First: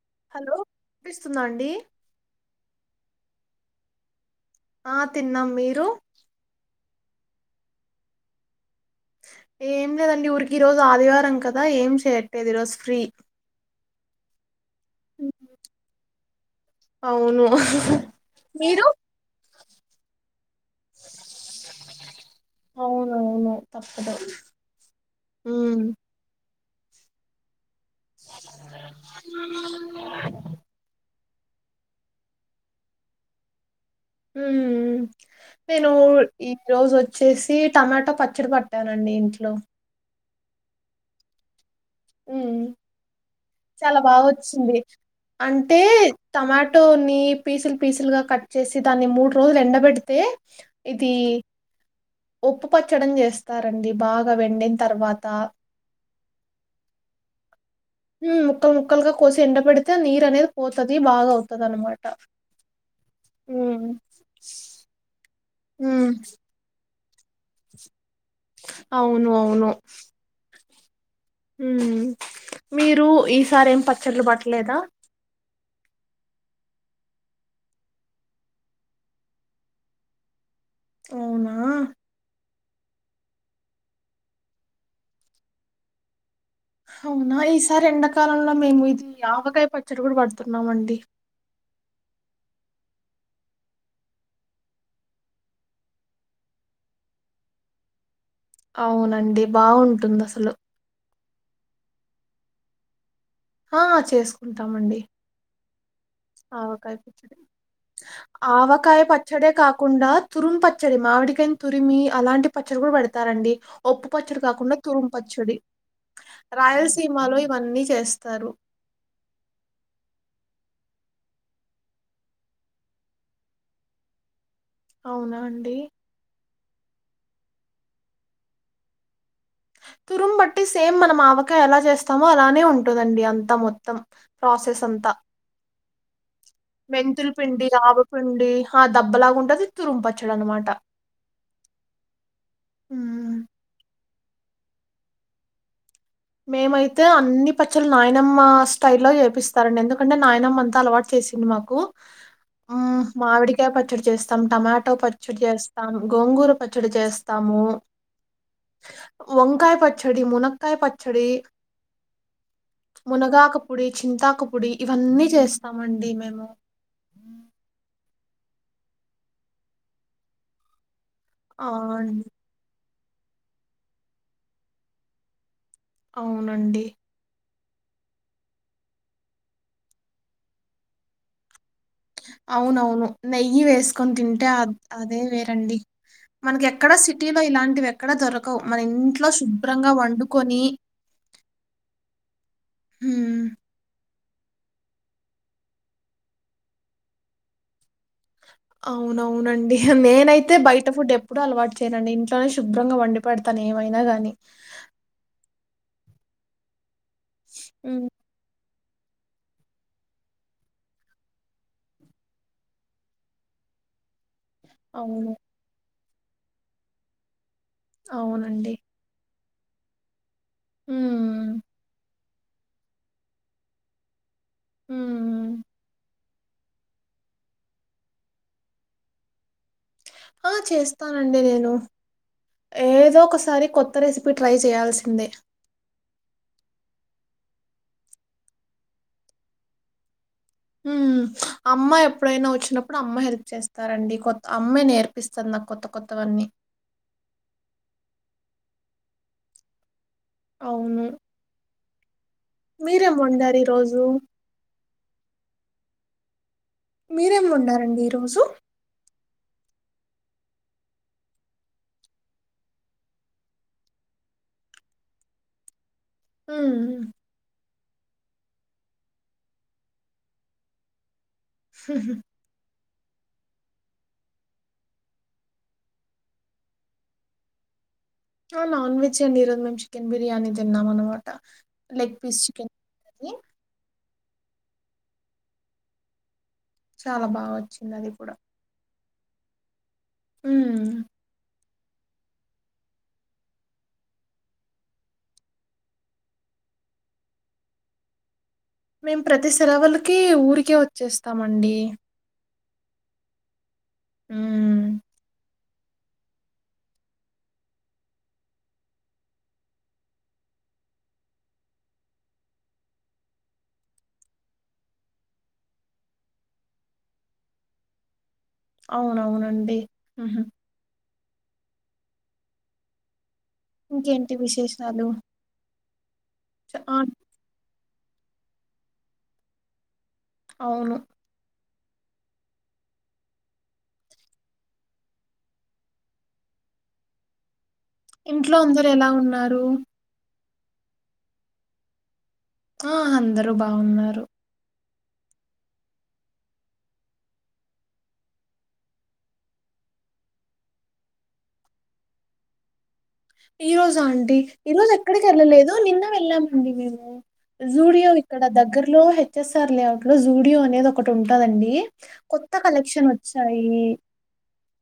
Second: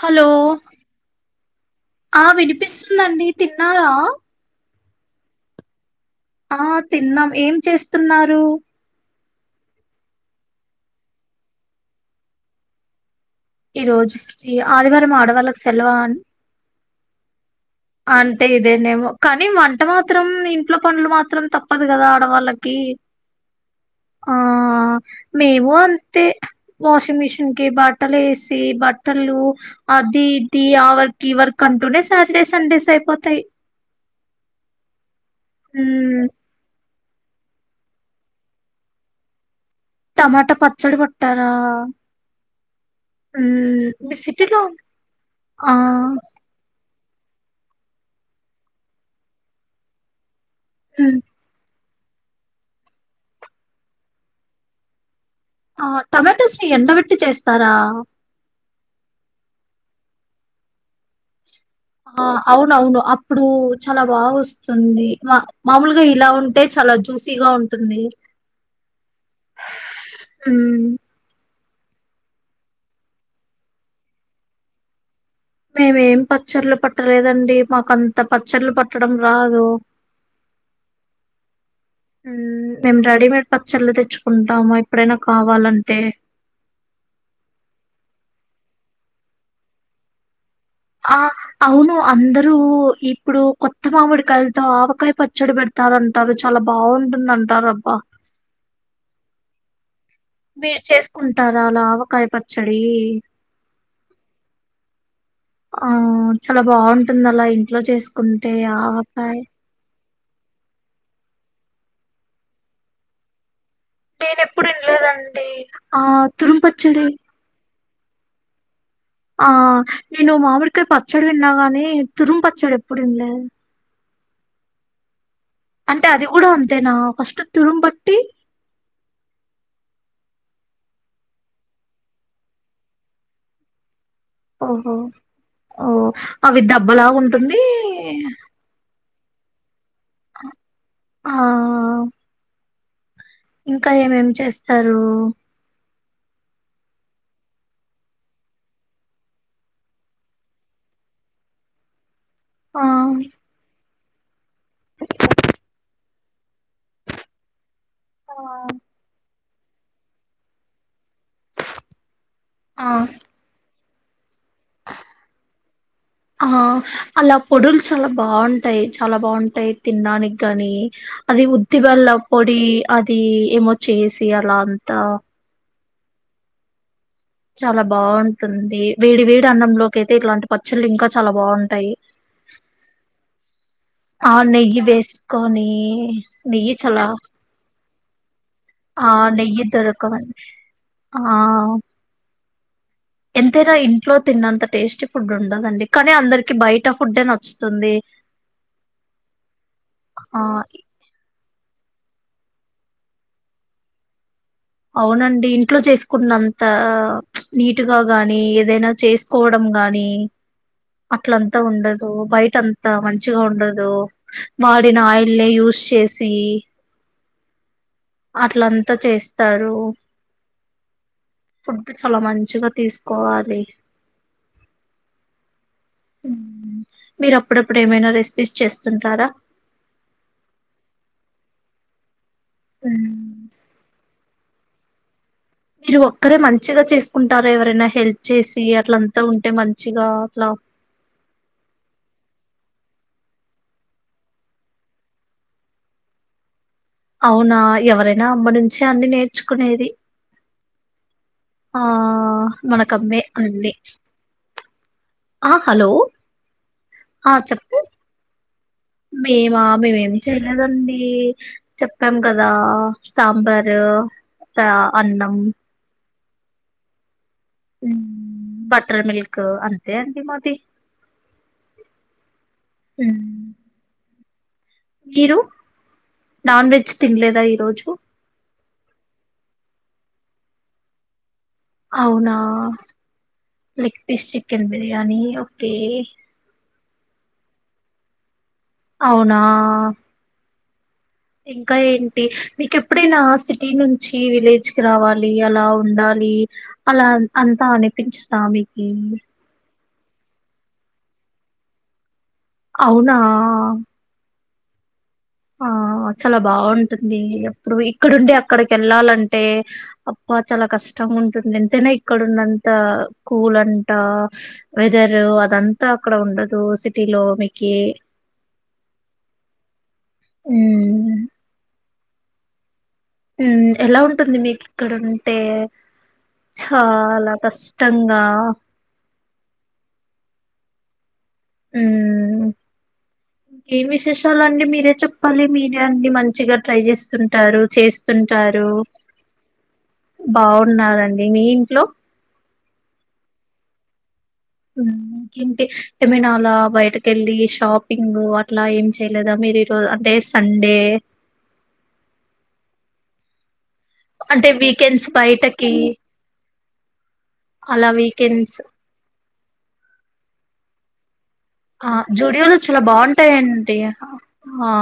Hello వినిపిస్తుందా అండి ఆ విడిపిస్తుందండి తిన్నారా ఆ తిన్నాం మీరు ఆ తిన్నాం ఏం చేస్తున్నారు ఏం లేదండి ఊరికే ఈరోజు ఆదివారం కదా ఏం చేయట్లేదు ఈరోజు ఫ్రీ ఈ రోజు ఈ ఆదివారం ఆడవాళ్ళలకు సెలవాని అవును అంటే మీరు ఇదేనేేమో కానీ వంట మాత్రం ఇంట్లో పన్లు మాత్రం తప్పద్ కదా వాళ్ళకి అవునవును తప్పదు ఆ మేము ఉమ్ అంతే వాషింగ్ మిషీన్ కే బాట్ బట్టలు వేసి బట్టలు అది ఇది ఆవ ఈ వర్క్ అంటేనే సా టె స్ సండేస్ అయిపోతాయి ఉమ్ నేను మ్మ్, ఈ రోజు వచ్ వచ్చేసి టమాటో పచ్చడి పట్టానండి ఇంట్లో టమాటో పచ్చడి పట్టార ఉమ్ చాలా మీ బాగా సిటీలో వచ్చింది ఆ అంటే టమాటో నీ పీసులు పీసులుగా కట్ చేసి దాన్ని మూడు రోజులు ఎండబెడితే ఇది ఉప్పు పచ్చడం చేస్తారండి బాగా వెండిన తర్వాత ఆ టొమాటోస్ ని ఎన్నబె ట్టి చేస్ తా రా హ్మ్. ముక్కలు ముక్కలుగా కోసి ఎండ పెడితే నీరు అనేది పోతది బాగా అవ్ ఆ అవునవును అప్పుడు హ్మ్. చాలా బాగా వస్తుంది. మామూలుగా హ్మ్. ఇలా ఉంటే చాలా జ్యూసీగా ఉంటుంది. అవును అవును. ఊ ఊ మీరు ఈసారి ఏం పచ్చళ్లు పట్లేదా మేమేం పచ్చడ్లు పట్టలేదండి మాకు అంత పచ్చడ్లు పట్టడం రాదు అవునా ఊ మేము రెడీమేడ్ పచ్చళ్ళ తెచ్చుకుంటాము ఎప్పుడైనా కావాలంటే అవునా ఈసారి ఎండాకాలంలో మేము ఇది ఆవకాయ పచ్చడి కూడా పడుత ఆ అవును అందర్ రు ఇప్పుడు కొత్త మామిడి కాయలతో ఆవకాయ పచ్చడి పెడతారంటారు చాలా బాగుంటుంధంటారు అబ్బా అవునండి బాగుంటుంది. మీర్ చేసు కుంటారాలా ఆవకాయ పచ్చడీ ఆ చేసుకుంటామండి. ఆ చాలా ఆవకాయ బాగుంటుంద పచ్చడి. అలా ఇంట్లో చేసుకుంటే ఆవకాయ్ తురుమ్ పచ్చడి మామిడికాయని తురిమి అలాంటి పచ్చడి కూడా పెడుతారండి. ఒప్పు పచ్చడి నేనెప్పుడు కాకుండా తురుం ఇనలేదండి పచ్చడి ఆ తురుం పచ్చడి రాయలసీమలో ఇవన్నీ చేస్త తారు ఆ నేను మామిడికాయ పచ్చడి విన్నా కానీ తురుమ్ పచ్చడి ఎప్పుడు విన్లే అవునా అండి అంటే అది గూడ అంతేనా ఫస్ట్ తురుమ్ పట్టి తురం బట్టి సేమ్ మనం ఆవకాయ ఎలా చేస్తామో అలానే ఉంటదండి అంతా మొత్తం ప్రాసెస్ ఓహో అంతా ఓ అవి దబ్బలాగుంటుంది. దబ్బలాగుంటది. తురుమ్ పచ్చడనమాట ఆ ఇంకా ఏమేమి చేస్తారు మేమైతే అన్ని పచ్చళ్లు నాయనమ్మ స్టైల్లో చేపిస్తారండి ఎందుకంటే నాయనమ్మ అంతా అలవాటు చేసింది మాకు ఆ మ్మ్ మావిడికయ పచ్ పచ్చడి చేస్తాం టమాటో పచ్చడి చేస్తాం గోంగూర పచ్చడి చేస్తాము. ఆ వంకాయ పచ్చడి మునక్కాయ పచ్ చ్చడి. ఆ మునగాకు పొడి చింతాకు పొడి ఇవన్నీ చేస్తామండి మేము ఆ అలా పొడులు చాలా బాగుంటాయి చాలా బాగుంటాయి తిండానికి గాని అది ఆ ఉద్దది వెెల్ల అండి పొడి అది ఏమో చేసి అలా అంతా అవునండి చాలా బాగుంటుంది వీడి వేడి అన్నంలోకి అయితే ఇట్లాంటి పచ్చళ్లు ఇంకా చాలా బాగుంటాయి అవునవును నెయ్యి వేసుకొని ఆ తింటే అ నెయ్యి అదే వేసుకొని వేరండి మనకి నెయ్యి ఎక్కడా చాలా సిటీలో ఇలాంటి వ్యక్ ఇక్కడ దర ఆ నెయ్యితోరుకండి ఆ హ్మ్. ఎంతేనా ఇ లో తిన్నంత టేస్టీ ఫుడ్ ఉండదండి కానీ అందరికకి బయట ఫుడ్ నచ్చుతుంది అవునవునండి ఆ నేనైతే బయట ఫుడ్ ఎ ఇప్పుడు అలవాటు చేయండి ఇంట్లోనే శుభ్రంగా వండి పెడతాను ఏమైనా కానీ కున్నంత నీట్ గా హ్మ్. గాని ఏదైనా చేసుకోవడం గాని అట్లంతా ఉండదు బయట అంతా మంచిగా ఉండదు వాడిన అవును. ఆయిల్ న యూస్ చేసి సి అవునండి. అట్లంతా చేస్త తరు హ్మ్. ఫుడ్ చల మన్ మంచిగా తీసుకోవాలి హ మీరు అప్పుడప్పుడు ఏమైనా రెసిపీస్ చేస్తుంటారా ఆ చేస్తానండి నేను ఏదో మ్మ్. ఒకసారి కొత్త రేసిపి ట్రై చేయాల్సిందే మీరు ఒక్కరే మంచిగా చేసుకుంటారా ఎవరైనా హెల్ప్ చేసి అట్ల అంత ఉంటే మంచిగా అట్లా ఉ అమ్మా ఎప్పుడయినా వచ్చిన అప్పుడు అమ్మాయి హెల్ప్ చేస్తారండి కొత్త అమ్మాయి నేర్పిస్తుంది నా కొత్త కొత్తవన్నీ అవునా ఎవరైనా అమ్మ నుంచి అన్ని నేర్చుకునేది అవును ఆ మీరేం మనకమ్మే వండారు అన్ని ఈరోజు? ఆ హలో ఆ! మీరేం చెప్పు. వండారండి ఈరోజు మేమా? మేమేమి చేయలేదండి చెప్పాం కదా సాంబారు అన్నం ఆ బట్టర్ మీల్క్ అంతే అడి మాది స ఉ మీరు నాన్ వెజ్ తినలేదా ఈరోజు. ఆ నాన్ వెజ్ అండి. ఈరోజు మేము చికెన్ బిర్యానీ తిన్నామనమాట. లెగ్ అవునా piece chicken biryani. Leg fish chicken biryani ఒకే చాలా బా వచ్చిందది కూడా అవునా ఉమ్ ఇంకా ఏంటి మీకెప్పుడైనా సిటీ నుంచి విలేజ్ కి రావాలి, అలా ఉండాలి, అలా అంతా అనిపించదా మీకి. మేం ప్రతి సెలవలక్ కీ ఊరికే వచ్చేస్తామండి అవునా హ ఆ చాలా బాగుంటుంది, ఎప్పుడు ఇక్కడుండి అక్కడికి వెళ్ళాలంటే అప్ప చాలా కష్టంగా ఉంటుంది. ఎంతైనా ఇక్కడున్నంత కూల్ అంట వెదరు అదంతా అక్కడ ఉండదు. సిటీలో మీకి అవునవునండి ఉహు హ్మ్. ఎలా ఇంకేంటి ఉంటుంది విశేషాలు? మీకిక్కడనుంటే చ ఆ! తందా అవును ఇంకేం విశేషాలండి, మీరే చెప్పాలి మీరే అన్ని మంచిగా ట్రై చేస్తుంటారు. ఇంట్లో చేస్తుంటారు. అందరెలా ఉన్నారు బావున్నారండి. మీ ఇంట్లో ఆ అందరూ బాగున్నారు. ఇంకేంటి ఏమైనా అలా బయటకెళ్ళి షాపింగ్ అట్లా ఏం చేయలేదా మీరు ఈరో అంటే సండే ఈ రోజా అండి అంటే వీకెండ్స్ బయటకి ఈరోజెక్కడికెళ్ళలేదు, నిన్న వెళ్ళామండి మేము. అలా జూడియో ఇక్కడ వీకెండ్స్ దగ్గరలో హెచ్ ఎస్ ఆర్ లేఅవుట్ లో జూడియో అనేది ఒ కుటుం ఆ జూడియోలు చాల బాగుంటాయండి. ఆ ఆ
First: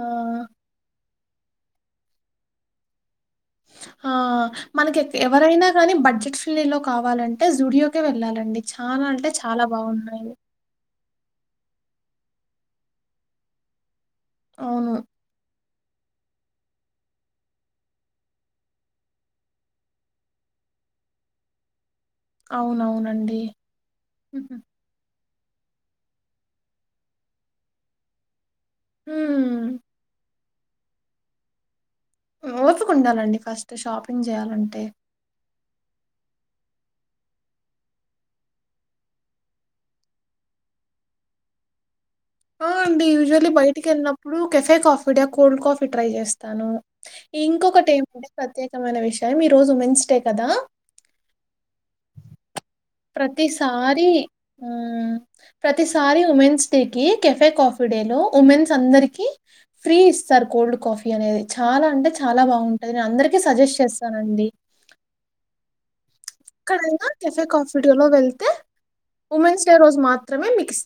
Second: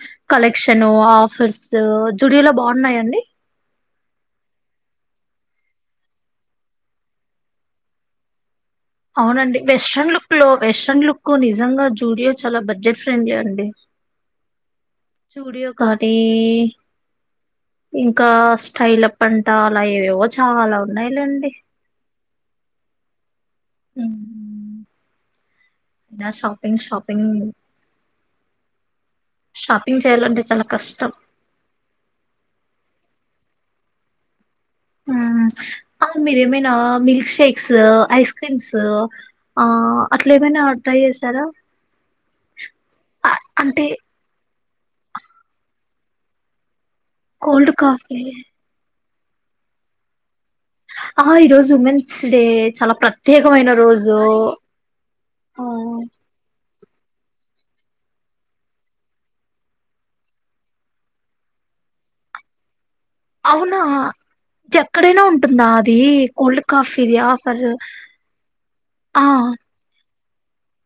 ఆహ్, కలెక్షను ఆ ఫర్సు జుడియోలో బాగున్నాయండి. ఆ మనక్ ఎక్ ఎవరైనా గానీ బడ్జెట్ ఫిల్నీ లో కావాలంటే జూడియోకె వెళ్ళాలండి. చాలా అంటే అవునండి చాలా వెష్రన్ బావున్నాయి. లుక్ లో వెష్రన్ లుక్ నిజంగా జూడియో చాలా బడ్జెట్ ఫ్రెండ్లీ అండి అవును జూడియో కానీ ఇంకా స్టైలప్ అంట అలా ఏవేవో చాలా ఉన్నాయిలేండి. అవునవునండి ఉహు నా షాపింగ్ షాపింగ్ హ్మ్. షాపింగ్ చేయాలంటే చాల కష్టం ఓపికుండాలండి ఫస్ట్ షాపింగ్ చేయాలం టే ఆ మీరెమైనా మిల్క్ షేక్స్ ఐస్ క్రీమ్స్ ఆ అట్లా ఏమైనా ట్రై చేసారా ఆ అండి యూజువల్లీ అంటే బయటికెళ్ళినప్పుడు cafe coffee day cold coffee try చేస్తాను కోల్డ్ ఇంకొకటి కాఫీ ఏమంటే ప్రత్యేకమైన విషయం యమ్ ఈ రోజు ఉమెన్స్ డే కదా ఆ ఈరోజు ఉమెన్స్ డే చాలా ప్రత్యేకమైన ప్రతిసారి రోజు ఆ ఆ ప్రతిసారి women's day cafe coffee day లో ఉమెన్స్ అందరికి ఫ్రీ ఇస్తారు కోల్డ్ కాఫీ అనేది చాలా అంటే చాలా బాగున్ అవునా ఎక్కడైనా ఉంటుందా అద్ దీ ఎక్కడైనా కెఫే కాఫి డే లో వెళ్తే ఆ ఉమెన్స్ డే రోజు మాత్ త్రమే మికిస్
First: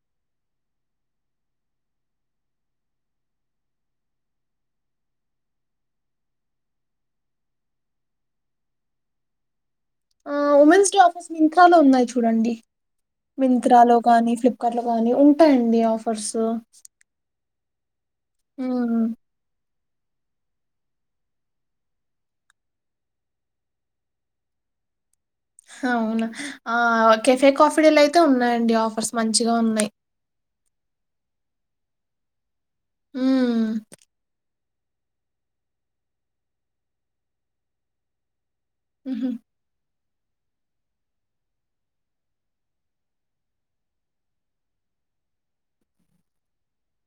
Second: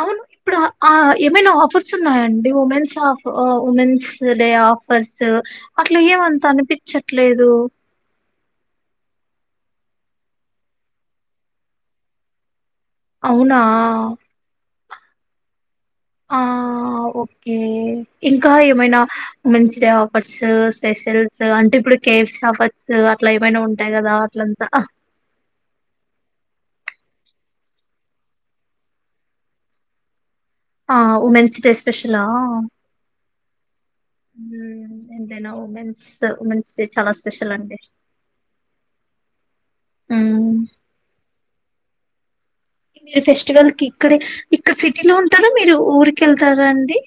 అవును ఇప్పుడు ఆ ఆ ఏమైనా ఆఫర్ ర్సున్నాయండి ఉమెన్స్ అఫ్ ఆ ఉమెన్స్ డే ఆఫర్స్ అట్లా ఏమంత అనిపించట్లేదు ఆ ఉమెన్స్ డే ఆఫర్స్ మింత్ర లో ఉన్నాయి చూడండి అవునా మింత్రాలో గానీ ఫ్లిప్కర్ట్ లో గాని ఉంటాయండి ఆఫ్ ఆ ఓకే ఇంకా ఏమైనా ఉమ్ మంచి డే ఆఫర్స్ స్పెషల్స్ అంటే ఇప్పుడు కేఫ్స్ ఆఫర్స్ అట్లా ఏమైనా ఉంటాయి కదా అట్లంతా అవునా ఆ కెఫే కాఫిడేలయితే ఉన్నాయండి ఆఫర్స్ మంచిగా ఉన్నాయి ఆ ఉమెన్స్ డే స్పెషలా మ్మ్ మ్మ్ ఎంతైనా ఉమెన్స్ ఉమెన్స్ డే చాలా స్పెషల్ అండి మ్మ్ హ్మ్ మ్మ్ మీరు ఫెస్టివల్ కి ఇక్కడే ఇక్కడ సిటీలో ఉంటారా మీరు ఊరికెళ్తారా అండి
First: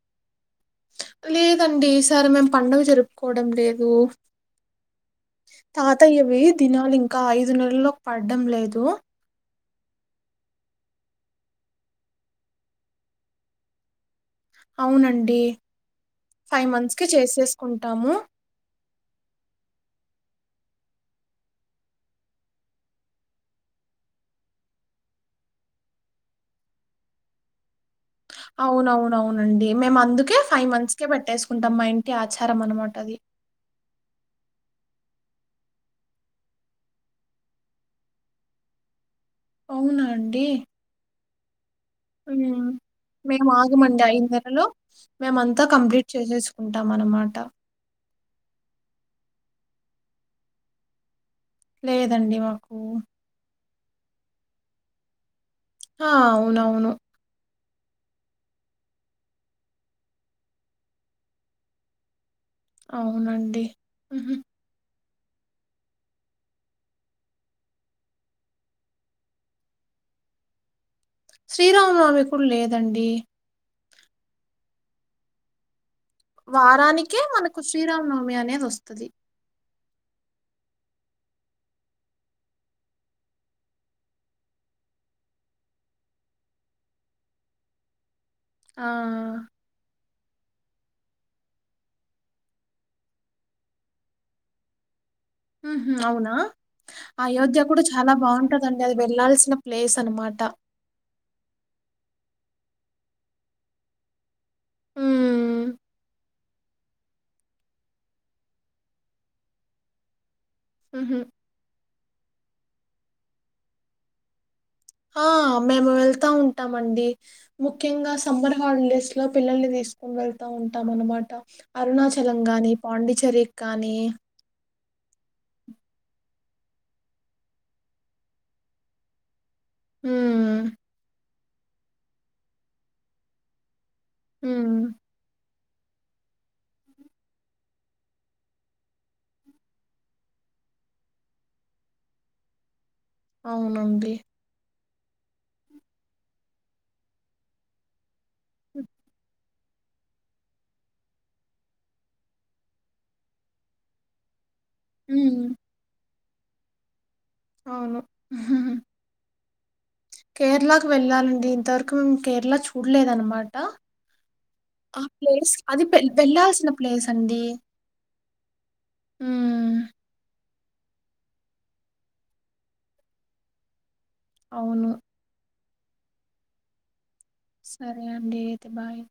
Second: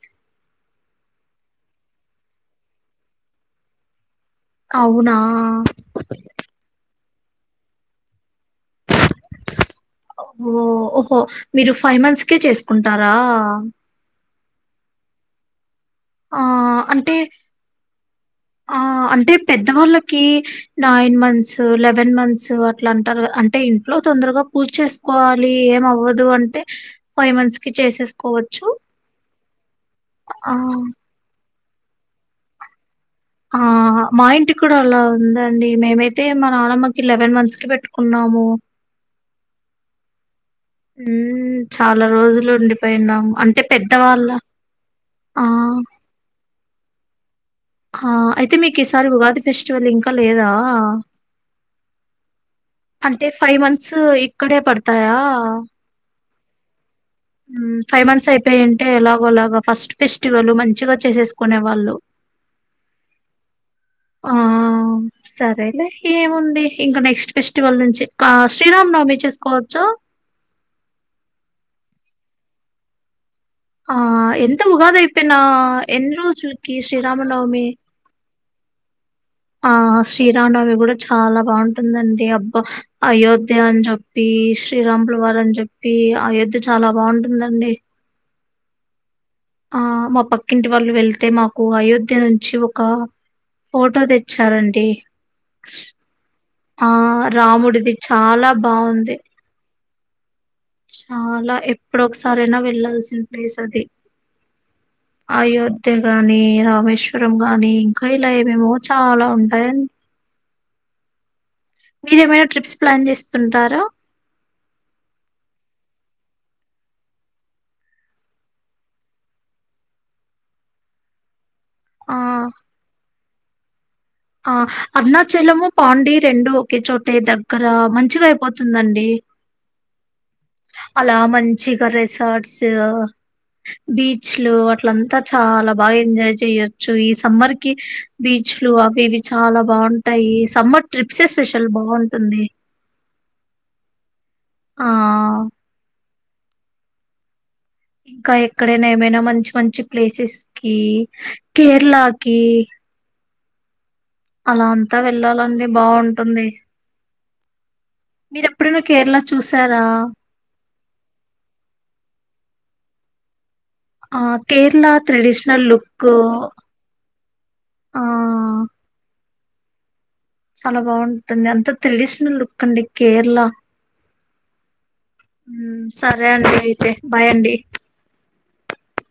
లేదండి ఈసారి మేము పండగ జరుపుకోవడం లేదు అవునా ఇకా ఐదు నెలల్లోకి పడ్డం లేదు హో ఓహో మీరు ఫైవ్ మంత్స్కే చేసుకుంటారా అవునండి ఆ ఫైవ్ మంత్స్ కి అంటే చేసేసుకుంటాము ఆ అంటే పెద్దవాళ్ళ కి నైన్ మంత్స్ లెవెన్ మంత్స్ అట్లా అంటారు అంటే ఇంట్లో తొందరగా పూజ చేసుకోవాలి ఏమవ్వదు అంటే ఫైవ్ మంత్స్ కి చేసే అవునవునవు రండి మేము అందుకే ఆ! ఫైవ్ మంత్స్ కే పెట్టేసు కొంత మా ఇంటి ఆచారం అనమాట అది హ్మ్ హ్మ్ ఆ మా ఇంటి కూడా అలా ఉందండి మేమైతే మా నానమ్మకి లెవెన్ మంత్స్ కి పెట్టుకున్నాము అవునా అండి ఉమ్ మేము ఆగమండి పెద్దవాళ్ళ ఐదు నెలలు మేమ ఆ! అంతా కంప్లీట్ చేసేసుకు ఉంటాం అన్నమాట ఆ అయితే మీకు ఈసారి ఉగాది ఫెస్టివల్ ఇంకా లేదా లేదండి మాకు స్ ఇక్కడే పడతాయా ఆ అవునవును ఫైవ్ మంత్స్ అయిపోయింటే ఎలాగోలాగా ఫస్ట్ ఫెస్టివల్ మంచిగా చేసేసుకునే వాళ్ళు అవునండి ఆ! సరేలే ఏముంది ఇంకా నెక్స్ట్ ఫెస్టివల్ నుంచి శ్రీరామ్ నవమి చేసుకోవచ్చు శ్రీరామనామి కూడా లేదండి ఆ ఎంత ఉగాద అయిపోయిన ఎన్ని రోజుకి శ్రీరామనవమి వస్తుది ఆ శ్రీరామవి కూడా చాలా బాగుంటుందండి అబ్బ అయోధ్య అని చెప్పి శ్రీరాంపుల వారు అని చెప్పి అయోధ్య చాలా బాగుంటుందండి ఆ ఆ మా పక్కింటి వాళ్ళు వెళ్తే మాకు అయోధ్య నుంచి ఒక ఫోటో తెచ్చారండి ఉ అవునా ఆ అయోధ్య కూడా రాముడిది చాలా బాగుంటందండి అది బాగుంది వెళ్ళాల్సిన ప్లేస్ అనమాట చాలా ఎప్పుడొ ఒకసారైనా వెళ్లాల్సిన ప్లేస్ అది హ్మ్. అయోధ్య కాగాని రామేశ్వరం గాని ఇంకా ఇలా ఏవేమో చాలా ఉంటాయడి సహ మీరేమైనా ట్రిప్స్ ప్లాన్ చేస్తుంటారా ఆ మేము వెళ్తా ఉంటామండి ముఖ్యంగా సమ్మర్ హాలిడేస్ లో పిల్లల్ని తీసుకుని వెళ్తా ఉంటాం అనమాట ఆ అరుణాచలంగానీ పాండిచేరి కానీ ఆ అరుణాచలము పాండి రెండు ఒకే చోటే దగ్గర మంచిగా అయిపోతుందండి హ్మ్ అలా మంచి చ్చ క సర్ట్స్ బీచ్లు హ్మ్ అట్లంతా చాలా బాగా ఎంజాయ్ చేయొచ్చు ఈ సమ్మర్ కి బీచ్లు ఇవి చాలా బాగుంటాయి సమ్మర్ ట్రిప్సే స్పెషల్ బాగుంటుంది అవున అంది ఆ ఇంకా ఎక్కడైనా ఏమైనా మంచి మంచి ప్లేసెస్ కి కేరళకి అలా అంతా హ్మ్ వెళ్లాలండి బాగుంట తుంది. అవును. ఉహుహు. మీరెప్పుడన కేరళ చూస్ సారా కేరళకు వెళ్ళాలండి ఇంతవరకు కేరళ చూలేద్ అనమాట ఆ కేరళ ట్రెడిషనల్ వె లుక్కు, వెళ్ళాల్సిన ప్లేస్ అండి. ఆ హ్మ్ చాలా బావుంటుంది అంత త్రెడిషనల్ లుక్కండి కేర్ళ అవును ఉ సరే అండి అయితే బాయ్ అండి సరే అండి. తె బాయ్